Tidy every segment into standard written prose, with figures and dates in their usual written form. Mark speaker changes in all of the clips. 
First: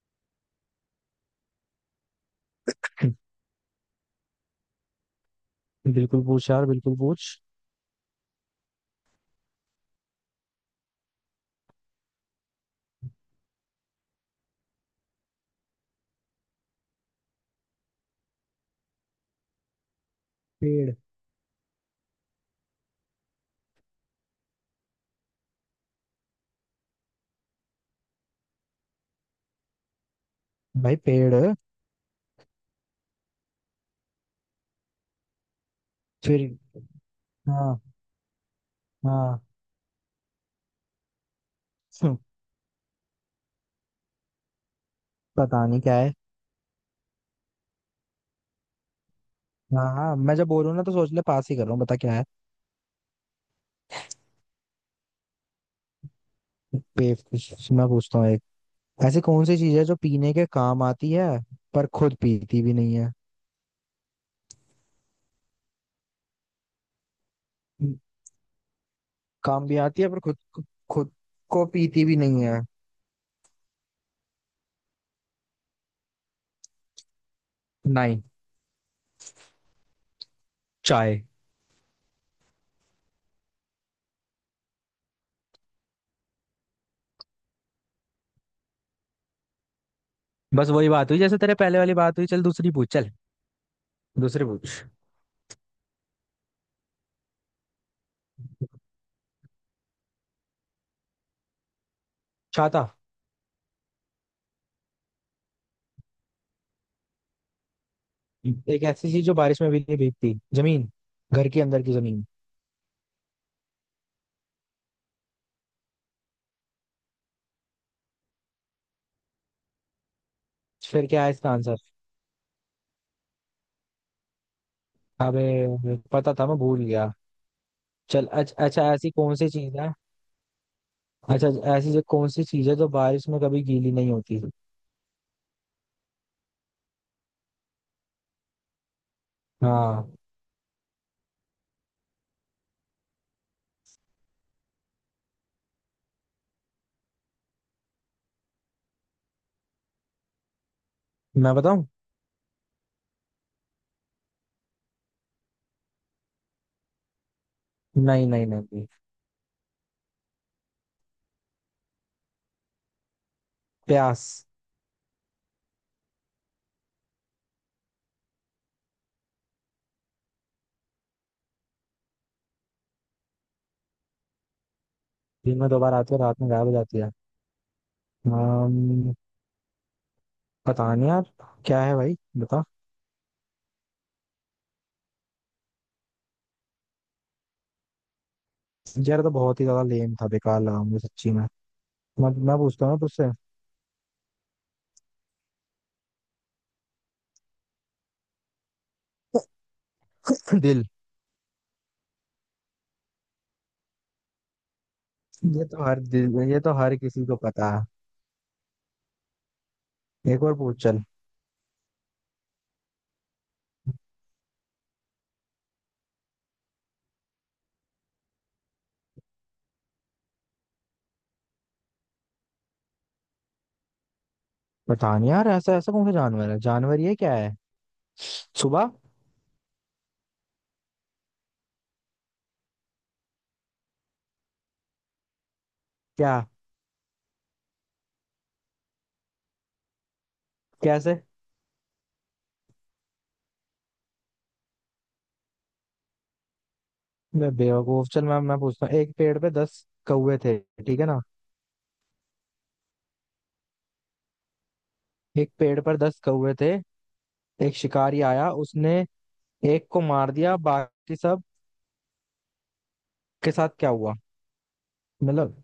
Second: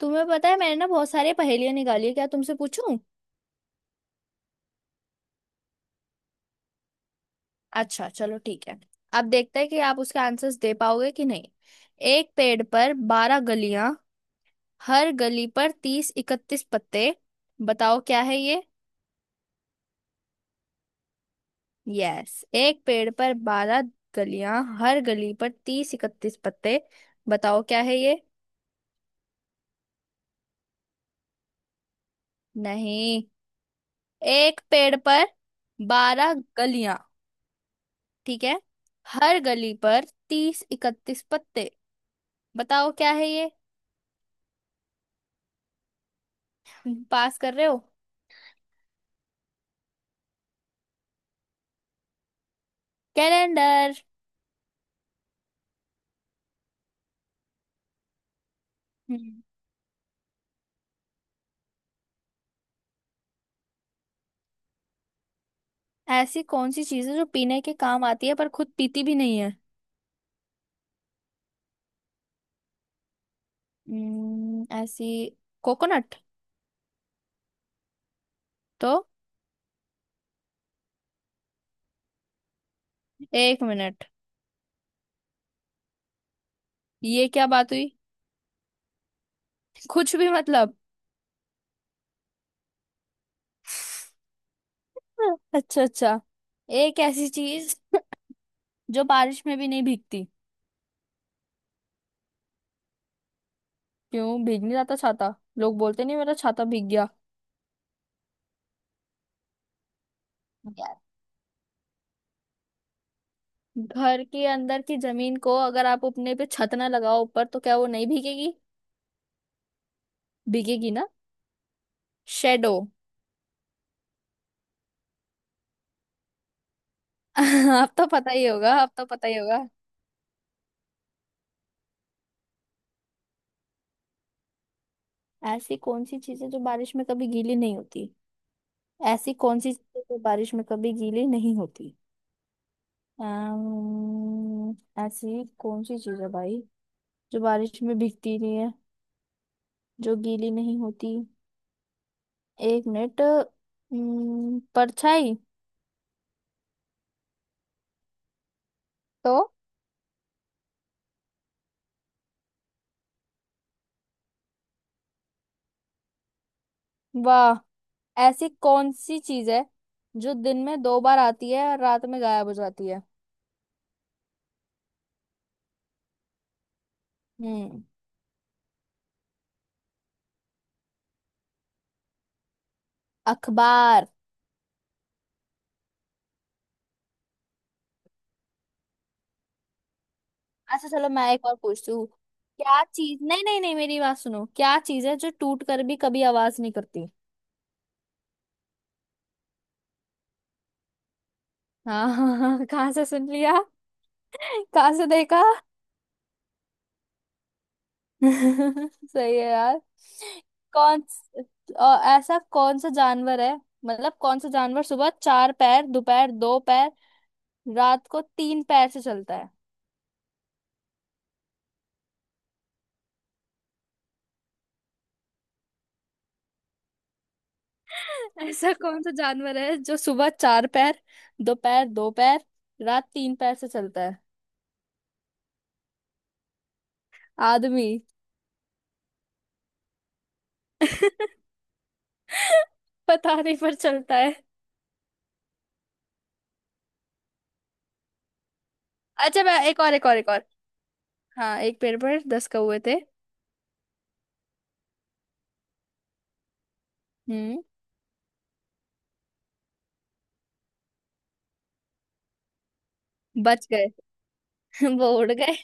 Speaker 1: तुम्हें पता है मैंने ना बहुत सारे पहेलियां निकाली है। क्या तुमसे पूछूं?
Speaker 2: बिल्कुल पूछ यार, बिल्कुल पूछ।
Speaker 1: अच्छा, चलो ठीक है। अब देखते हैं कि आप उसके आंसर्स दे पाओगे कि नहीं। एक पेड़ पर 12 गलियां, हर गली पर 30 31 पत्ते। बताओ क्या है ये?
Speaker 2: पेड़।
Speaker 1: यस, एक पेड़ पर 12 गलियां, हर गली पर तीस इकतीस पत्ते। बताओ क्या है ये?
Speaker 2: भाई पेड़।
Speaker 1: नहीं। एक पेड़ पर बारह
Speaker 2: फिर?
Speaker 1: गलियां।
Speaker 2: हाँ।
Speaker 1: ठीक है। हर
Speaker 2: हाँ।
Speaker 1: गली पर 30 इकतीस पत्ते।
Speaker 2: हम्म,
Speaker 1: बताओ क्या है ये?
Speaker 2: पता नहीं क्या है।
Speaker 1: पास कर रहे हो?
Speaker 2: हाँ हाँ, मैं जब बोलूँ ना तो सोच ले, पास ही कर रहा हूँ, बता क्या है।
Speaker 1: कैलेंडर।
Speaker 2: बेवकूफ! मैं पूछता हूँ एक, ऐसी
Speaker 1: हम्म।
Speaker 2: कौन सी चीज है जो पीने के काम आती है पर खुद पीती भी नहीं है।
Speaker 1: ऐसी कौन सी चीज है जो पीने के
Speaker 2: हम्म,
Speaker 1: काम आती है पर खुद पीती भी नहीं है?
Speaker 2: काम भी आती है पर खुद, खुद को पीती भी नहीं है।
Speaker 1: ऐसी। कोकोनट।
Speaker 2: नहीं।
Speaker 1: तो?
Speaker 2: चाय।
Speaker 1: एक मिनट। ये क्या बात हुई? कुछ भी,
Speaker 2: बस
Speaker 1: मतलब।
Speaker 2: वही बात हुई जैसे तेरे पहले वाली बात हुई। चल दूसरी पूछ, चल दूसरी पूछ।
Speaker 1: अच्छा अच्छा। एक ऐसी चीज जो बारिश में भी नहीं भीगती।
Speaker 2: छाता।
Speaker 1: क्यों भीग नहीं जाता छाता? लोग बोलते नहीं मेरा छाता भीग गया?
Speaker 2: एक ऐसी चीज जो बारिश में भी नहीं भीगती, जमीन,
Speaker 1: यार,
Speaker 2: घर के अंदर की जमीन।
Speaker 1: घर के अंदर की जमीन को अगर आप अपने पे छत ना लगाओ ऊपर तो क्या वो नहीं भीगेगी? भीगेगी ना।
Speaker 2: फिर क्या है इसका आंसर?
Speaker 1: शेडो।
Speaker 2: अबे पता था, मैं भूल गया।
Speaker 1: अब तो
Speaker 2: चल
Speaker 1: पता ही होगा, अब
Speaker 2: अच्छा,
Speaker 1: तो
Speaker 2: ऐसी
Speaker 1: पता
Speaker 2: कौन
Speaker 1: ही
Speaker 2: सी
Speaker 1: होगा।
Speaker 2: चीज है। अच्छा, ऐसी जो कौन सी चीज है जो बारिश में कभी गीली नहीं होती।
Speaker 1: ऐसी कौन सी चीजें जो बारिश में कभी गीली नहीं होती? ऐसी कौन सी चीजें
Speaker 2: हाँ।
Speaker 1: जो बारिश में कभी गीली नहीं होती? अम्म, ऐसी कौन सी चीज है भाई जो बारिश में भीगती नहीं है, जो गीली नहीं होती?
Speaker 2: मैं बताऊं?
Speaker 1: एक मिनट। परछाई।
Speaker 2: नहीं नहीं नहीं।
Speaker 1: तो?
Speaker 2: प्यास।
Speaker 1: वाह। ऐसी कौन सी चीज है जो दिन में दो बार आती है और रात में गायब हो जाती है?
Speaker 2: दिन में 2 बार आती है, रात में गायब हो जाती है।
Speaker 1: हम्म।
Speaker 2: अम्म, पता नहीं यार, क्या है भाई बता।
Speaker 1: अखबार।
Speaker 2: यार ये तो बहुत ही ज्यादा लेम था, बेकार लगा
Speaker 1: अच्छा
Speaker 2: मुझे
Speaker 1: चलो मैं
Speaker 2: सच्ची में।
Speaker 1: एक और पूछती हूँ।
Speaker 2: मैं
Speaker 1: क्या
Speaker 2: पूछता हूँ ना
Speaker 1: चीज,
Speaker 2: तुझसे।
Speaker 1: नहीं नहीं नहीं, मेरी बात सुनो, क्या चीज है जो टूट कर भी कभी आवाज नहीं करती?
Speaker 2: दिल।
Speaker 1: हाँ हाँ हाँ हाँ, कहाँ से सुन लिया? कहाँ से देखा?
Speaker 2: ये तो हर दिल, ये तो हर किसी को पता है।
Speaker 1: सही है यार।
Speaker 2: एक और पूछ
Speaker 1: कौन
Speaker 2: चल।
Speaker 1: स- ऐसा कौन सा जानवर है? मतलब कौन सा जानवर सुबह चार पैर, दोपहर दो पैर, रात को तीन पैर से चलता है?
Speaker 2: पता नहीं यार, ऐसा ऐसा कौन सा जानवर है, जानवर ये क्या है।
Speaker 1: ऐसा
Speaker 2: सुबह?
Speaker 1: कौन सा जानवर है जो सुबह चार पैर, दोपहर दो पैर, रात तीन पैर से चलता है?
Speaker 2: क्या?
Speaker 1: आदमी।
Speaker 2: कैसे?
Speaker 1: पता नहीं पर चलता है।
Speaker 2: मैं बेवकूफ। चल मैं पूछता हूँ, एक पेड़
Speaker 1: अच्छा
Speaker 2: पे
Speaker 1: मैं एक
Speaker 2: 10
Speaker 1: और एक और एक
Speaker 2: कौवे
Speaker 1: और।
Speaker 2: थे, ठीक है ना?
Speaker 1: हाँ, एक पेड़ पर 10 कौवे थे।
Speaker 2: एक पेड़ पर 10 कौवे थे,
Speaker 1: हम्म।
Speaker 2: एक शिकारी आया, उसने एक को मार दिया, बाकी सब के
Speaker 1: बच
Speaker 2: साथ
Speaker 1: गए।
Speaker 2: क्या हुआ?
Speaker 1: वो उड़ गए।
Speaker 2: मतलब,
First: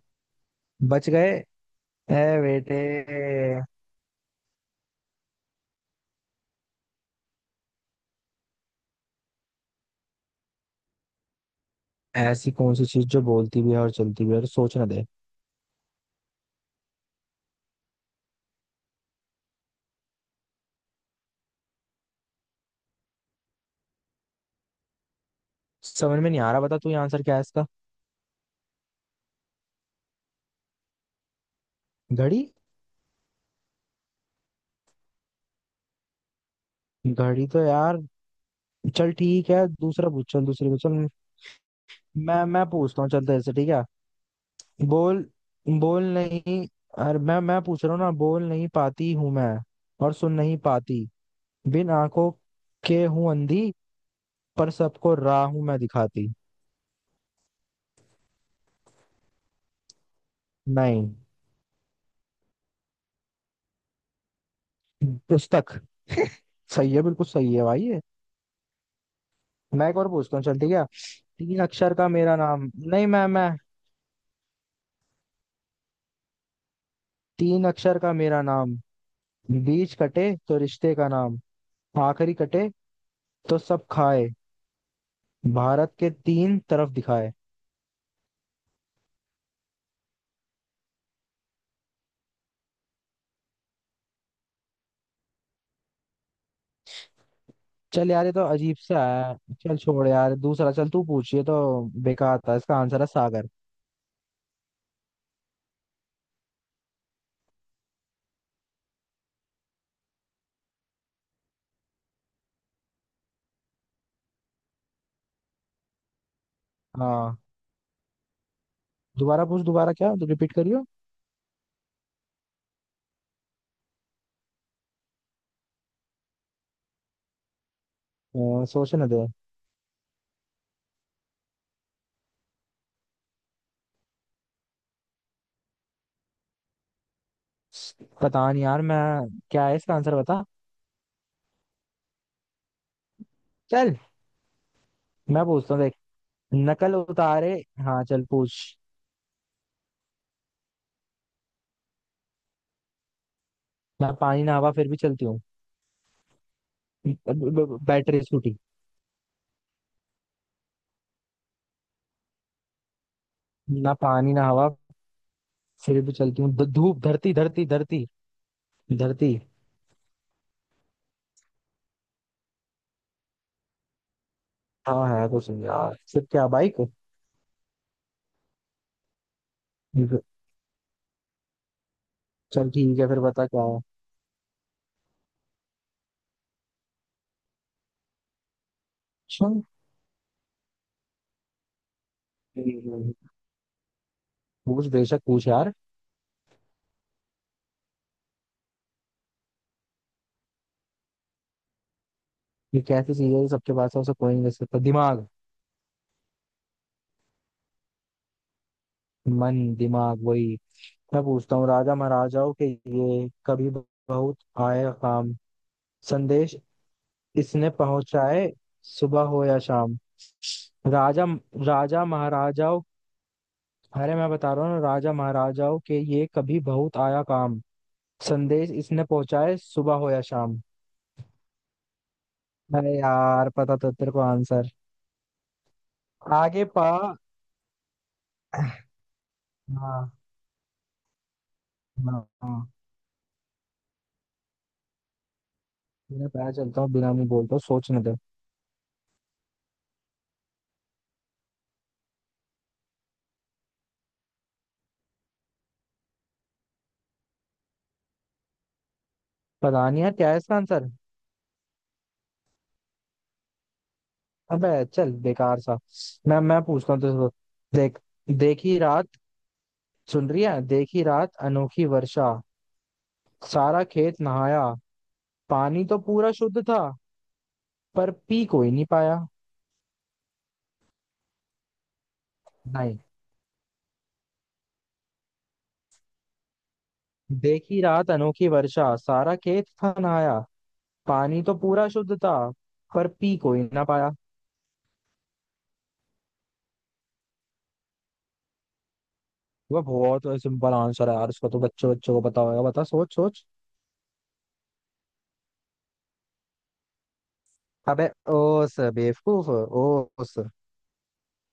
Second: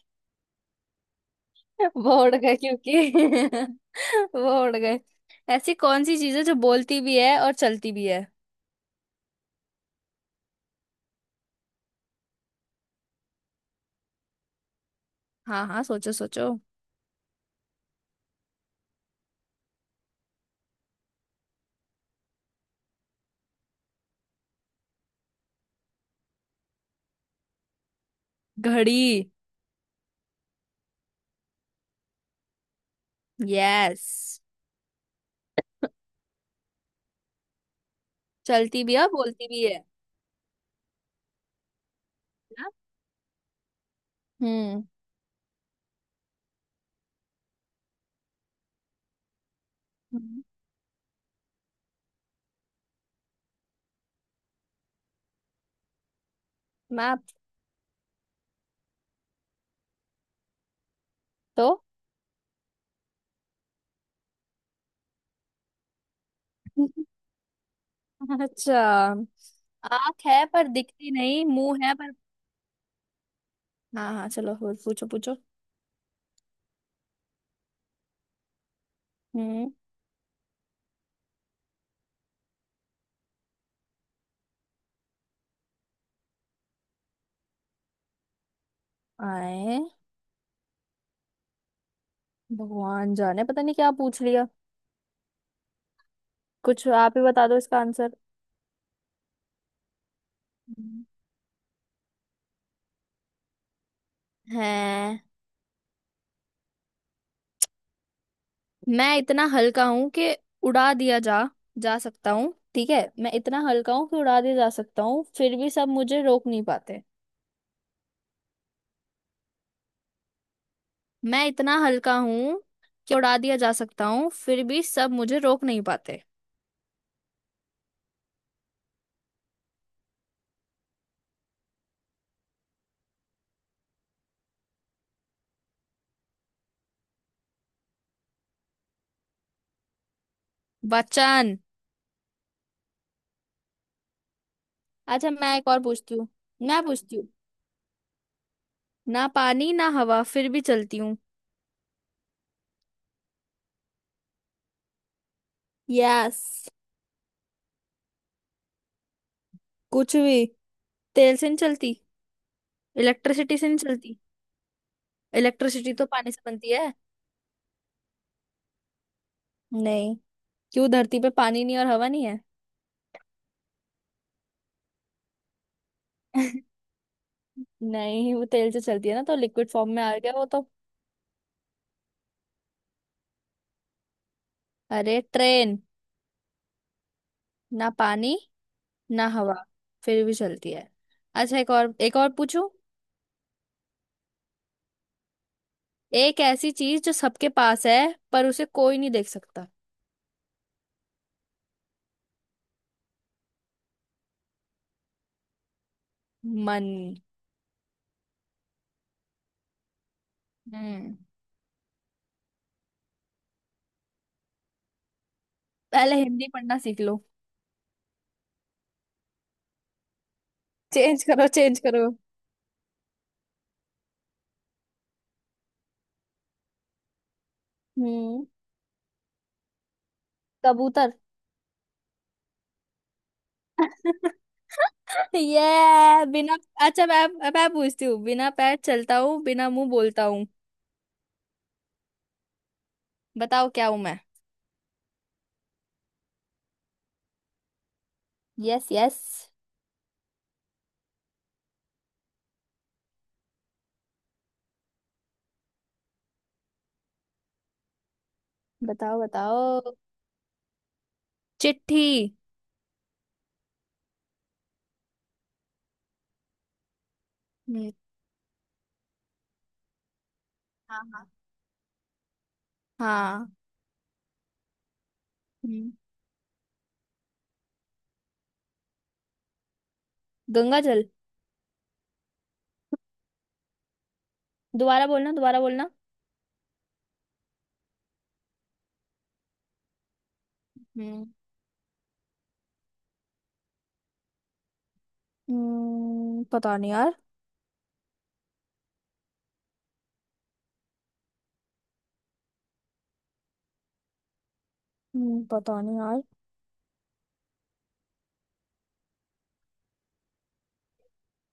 Speaker 2: बच गए?
Speaker 1: वो उड़
Speaker 2: ए
Speaker 1: गए
Speaker 2: बेटे!
Speaker 1: क्योंकि। वो उड़ गए। ऐसी कौन सी चीज है जो बोलती भी है और चलती भी है?
Speaker 2: ऐसी कौन सी चीज जो बोलती भी है और चलती भी है, और सोच ना दे।
Speaker 1: हाँ हाँ, सोचो सोचो।
Speaker 2: समझ में नहीं आ रहा, बता तू, ये आंसर क्या है इसका।
Speaker 1: घड़ी।
Speaker 2: घड़ी?
Speaker 1: यस।
Speaker 2: घड़ी तो यार!
Speaker 1: चलती भी है और
Speaker 2: चल
Speaker 1: बोलती
Speaker 2: ठीक
Speaker 1: भी
Speaker 2: है,
Speaker 1: है।
Speaker 2: दूसरा पूछ चल, दूसरा पूछ चल। मैं
Speaker 1: ना?
Speaker 2: पूछता हूँ चल तेरे से, ठीक है।
Speaker 1: हम्म।
Speaker 2: बोल। बोल नहीं। अरे मैं पूछ रहा हूँ ना, बोल नहीं पाती हूँ मैं और सुन
Speaker 1: हम्म।
Speaker 2: नहीं पाती। बिन आंखों के हूँ अंधी, पर सबको राह हूँ मैं दिखाती।
Speaker 1: मैप।
Speaker 2: नहीं।
Speaker 1: तो?
Speaker 2: पुस्तक। सही है, बिल्कुल सही है भाई ये।
Speaker 1: अच्छा।
Speaker 2: मैं एक और
Speaker 1: आंख
Speaker 2: पूछता
Speaker 1: है
Speaker 2: हूँ, चल
Speaker 1: पर
Speaker 2: ठीक है।
Speaker 1: दिखती नहीं,
Speaker 2: तीन
Speaker 1: मुंह है
Speaker 2: अक्षर का
Speaker 1: पर।
Speaker 2: मेरा नाम नहीं, मैं,
Speaker 1: हाँ हाँ, चलो और पूछो पूछो।
Speaker 2: 3 अक्षर का मेरा नाम,
Speaker 1: हम्म।
Speaker 2: बीच कटे तो रिश्ते का नाम, आखिरी कटे तो सब खाए, भारत के 3 तरफ दिखाए।
Speaker 1: आए। भगवान जाने पता नहीं क्या पूछ लिया। कुछ आप ही बता दो इसका
Speaker 2: चल
Speaker 1: आंसर।
Speaker 2: यार, ये तो अजीब सा है। चल छोड़ यार, दूसरा चल तू
Speaker 1: हम्म।
Speaker 2: पूछ, ये तो बेकार था। इसका आंसर है सागर।
Speaker 1: है। मैं इतना हल्का हूं कि उड़ा दिया जा जा सकता हूँ, ठीक है। मैं इतना हल्का हूँ कि उड़ा दिया जा सकता हूँ फिर भी सब मुझे रोक नहीं पाते।
Speaker 2: हाँ। दोबारा पूछ दोबारा, क्या तू रिपीट करियो।
Speaker 1: मैं इतना हल्का हूँ कि उड़ा दिया जा सकता हूँ फिर भी सब मुझे रोक नहीं पाते।
Speaker 2: सोचने दे। पता नहीं यार मैं, क्या है इसका आंसर बता।
Speaker 1: वचन।
Speaker 2: चल।
Speaker 1: अच्छा
Speaker 2: मैं
Speaker 1: मैं एक
Speaker 2: पूछता
Speaker 1: और
Speaker 2: हूँ, देख,
Speaker 1: पूछती हूँ। मैं
Speaker 2: नकल
Speaker 1: पूछती हूँ,
Speaker 2: उतारे। हाँ चल पूछ।
Speaker 1: ना पानी ना हवा फिर भी चलती हूँ।
Speaker 2: ना पानी ना हवा फिर भी चलती हूँ।
Speaker 1: यस।
Speaker 2: Battery scooty.
Speaker 1: कुछ भी। तेल से नहीं चलती, इलेक्ट्रिसिटी से नहीं
Speaker 2: ना
Speaker 1: चलती।
Speaker 2: पानी ना हवा
Speaker 1: इलेक्ट्रिसिटी
Speaker 2: फिर
Speaker 1: तो
Speaker 2: भी
Speaker 1: पानी से
Speaker 2: चलती हूँ,
Speaker 1: बनती है।
Speaker 2: धूप, धरती, धरती।
Speaker 1: नहीं। क्यों, धरती पे पानी नहीं और हवा नहीं है?
Speaker 2: हाँ है। कुछ नहीं यार। फिर क्या, बाइक?
Speaker 1: नहीं, वो तेल से चलती है ना, तो लिक्विड फॉर्म में आ गया वो तो।
Speaker 2: चल ठीक है, फिर बता क्या
Speaker 1: अरे, ट्रेन। ना पानी ना
Speaker 2: है।
Speaker 1: हवा फिर भी चलती है। अच्छा एक और पूछूं।
Speaker 2: हम्म। पूछ, बेशक पूछ यार।
Speaker 1: एक ऐसी चीज जो सबके पास है पर उसे कोई नहीं देख सकता।
Speaker 2: ये कैसी चीज है जो सबके पास है, उसे कोई नहीं दे सकता, दिमाग?
Speaker 1: मन।
Speaker 2: मन, दिमाग वही।
Speaker 1: हम्म।
Speaker 2: मैं पूछता हूँ, राजा महाराजाओं के ये कभी बहुत आए काम,
Speaker 1: पहले हिंदी
Speaker 2: संदेश
Speaker 1: पढ़ना सीख लो।
Speaker 2: इसने पहुंचाए सुबह हो या शाम।
Speaker 1: चेंज
Speaker 2: राजा
Speaker 1: करो चेंज करो।
Speaker 2: राजा महाराजाओं, अरे मैं बता रहा हूँ ना, राजा महाराजाओं के ये कभी बहुत आया काम,
Speaker 1: हम्म।
Speaker 2: संदेश इसने पहुंचाए सुबह हो या शाम।
Speaker 1: कबूतर।
Speaker 2: अरे यार, पता तो तेरे को आंसर।
Speaker 1: ये बिना।
Speaker 2: आगे पा।
Speaker 1: अच्छा मैं। अब मैं पूछती हूँ, बिना पैर चलता हूँ बिना मुंह
Speaker 2: हाँ।
Speaker 1: बोलता हूँ।
Speaker 2: हाँ हाँ।
Speaker 1: बताओ क्या हूँ मैं?
Speaker 2: बिना पता चलता हूँ, बिना मुंह बोलता हूँ, सोचने दे।
Speaker 1: यस यस, बताओ
Speaker 2: पता
Speaker 1: बताओ।
Speaker 2: नहीं यार, क्या है इसका आंसर।
Speaker 1: चिट्ठी।
Speaker 2: अबे चल बेकार सा। मैं पूछता हूँ तुझसे,
Speaker 1: हम्म,
Speaker 2: देख, देखी रात, सुन रही है?
Speaker 1: हाँ
Speaker 2: देखी
Speaker 1: हाँ
Speaker 2: रात अनोखी वर्षा,
Speaker 1: हाँ।
Speaker 2: सारा खेत नहाया, पानी
Speaker 1: हम्म।
Speaker 2: तो पूरा शुद्ध था, पर पी कोई नहीं पाया।
Speaker 1: गंगा जल।
Speaker 2: नहीं।
Speaker 1: दोबारा बोलना दोबारा बोलना।
Speaker 2: देखी रात अनोखी वर्षा, सारा खेत था नहाया,
Speaker 1: हम्म।
Speaker 2: पानी तो पूरा शुद्ध था, पर पी कोई ना पाया।
Speaker 1: पता नहीं यार।
Speaker 2: वह बहुत सिंपल आंसर है यार, इसका तो बच्चों बच्चों को पता होगा, बता, सोच सोच।
Speaker 1: पता नहीं यार।
Speaker 2: अबे, ओस बेवकूफ, ओस।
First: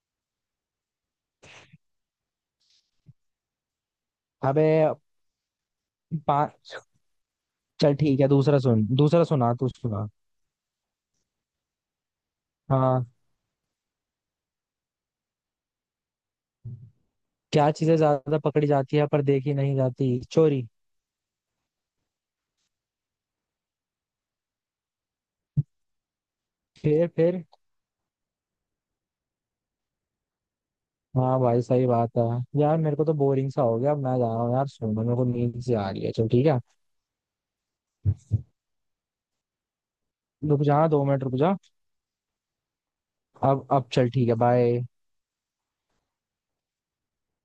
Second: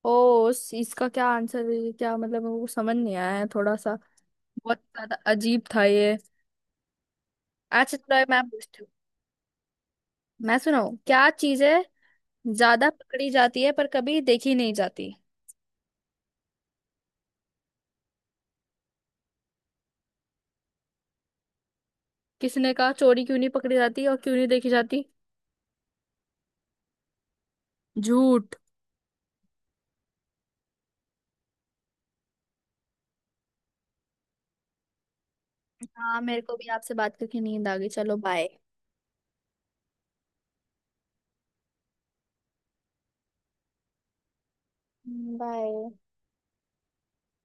Speaker 1: ओ इसका क्या आंसर है ये? क्या मतलब, मेरे को समझ नहीं आया है थोड़ा सा।
Speaker 2: अबे
Speaker 1: बहुत ज्यादा अजीब था ये।
Speaker 2: पांच। चल
Speaker 1: अच्छा
Speaker 2: ठीक
Speaker 1: थोड़ा
Speaker 2: है,
Speaker 1: मैं
Speaker 2: दूसरा
Speaker 1: पूछती
Speaker 2: सुन,
Speaker 1: हूँ।
Speaker 2: दूसरा सुना तू, सुना।
Speaker 1: मैं सुनाऊँ, क्या चीज है ज्यादा
Speaker 2: हाँ।
Speaker 1: पकड़ी जाती है पर कभी देखी नहीं जाती?
Speaker 2: क्या चीजें ज्यादा पकड़ी जाती है पर देखी नहीं जाती, चोरी?
Speaker 1: किसी ने कहा, चोरी क्यों नहीं पकड़ी जाती और क्यों नहीं देखी जाती?
Speaker 2: फिर।
Speaker 1: झूठ।
Speaker 2: हाँ भाई, सही बात है। यार मेरे को तो बोरिंग सा हो गया, अब मैं जा रहा हूँ यार, सुन मेरे को नींद से आ रही है,
Speaker 1: हाँ
Speaker 2: चल
Speaker 1: मेरे
Speaker 2: ठीक
Speaker 1: को
Speaker 2: है।
Speaker 1: भी आपसे बात करके नींद आ गई। चलो बाय।
Speaker 2: रुक जा, 2 मिनट रुक जा। अब चल ठीक है, बाय।
Speaker 1: बाय।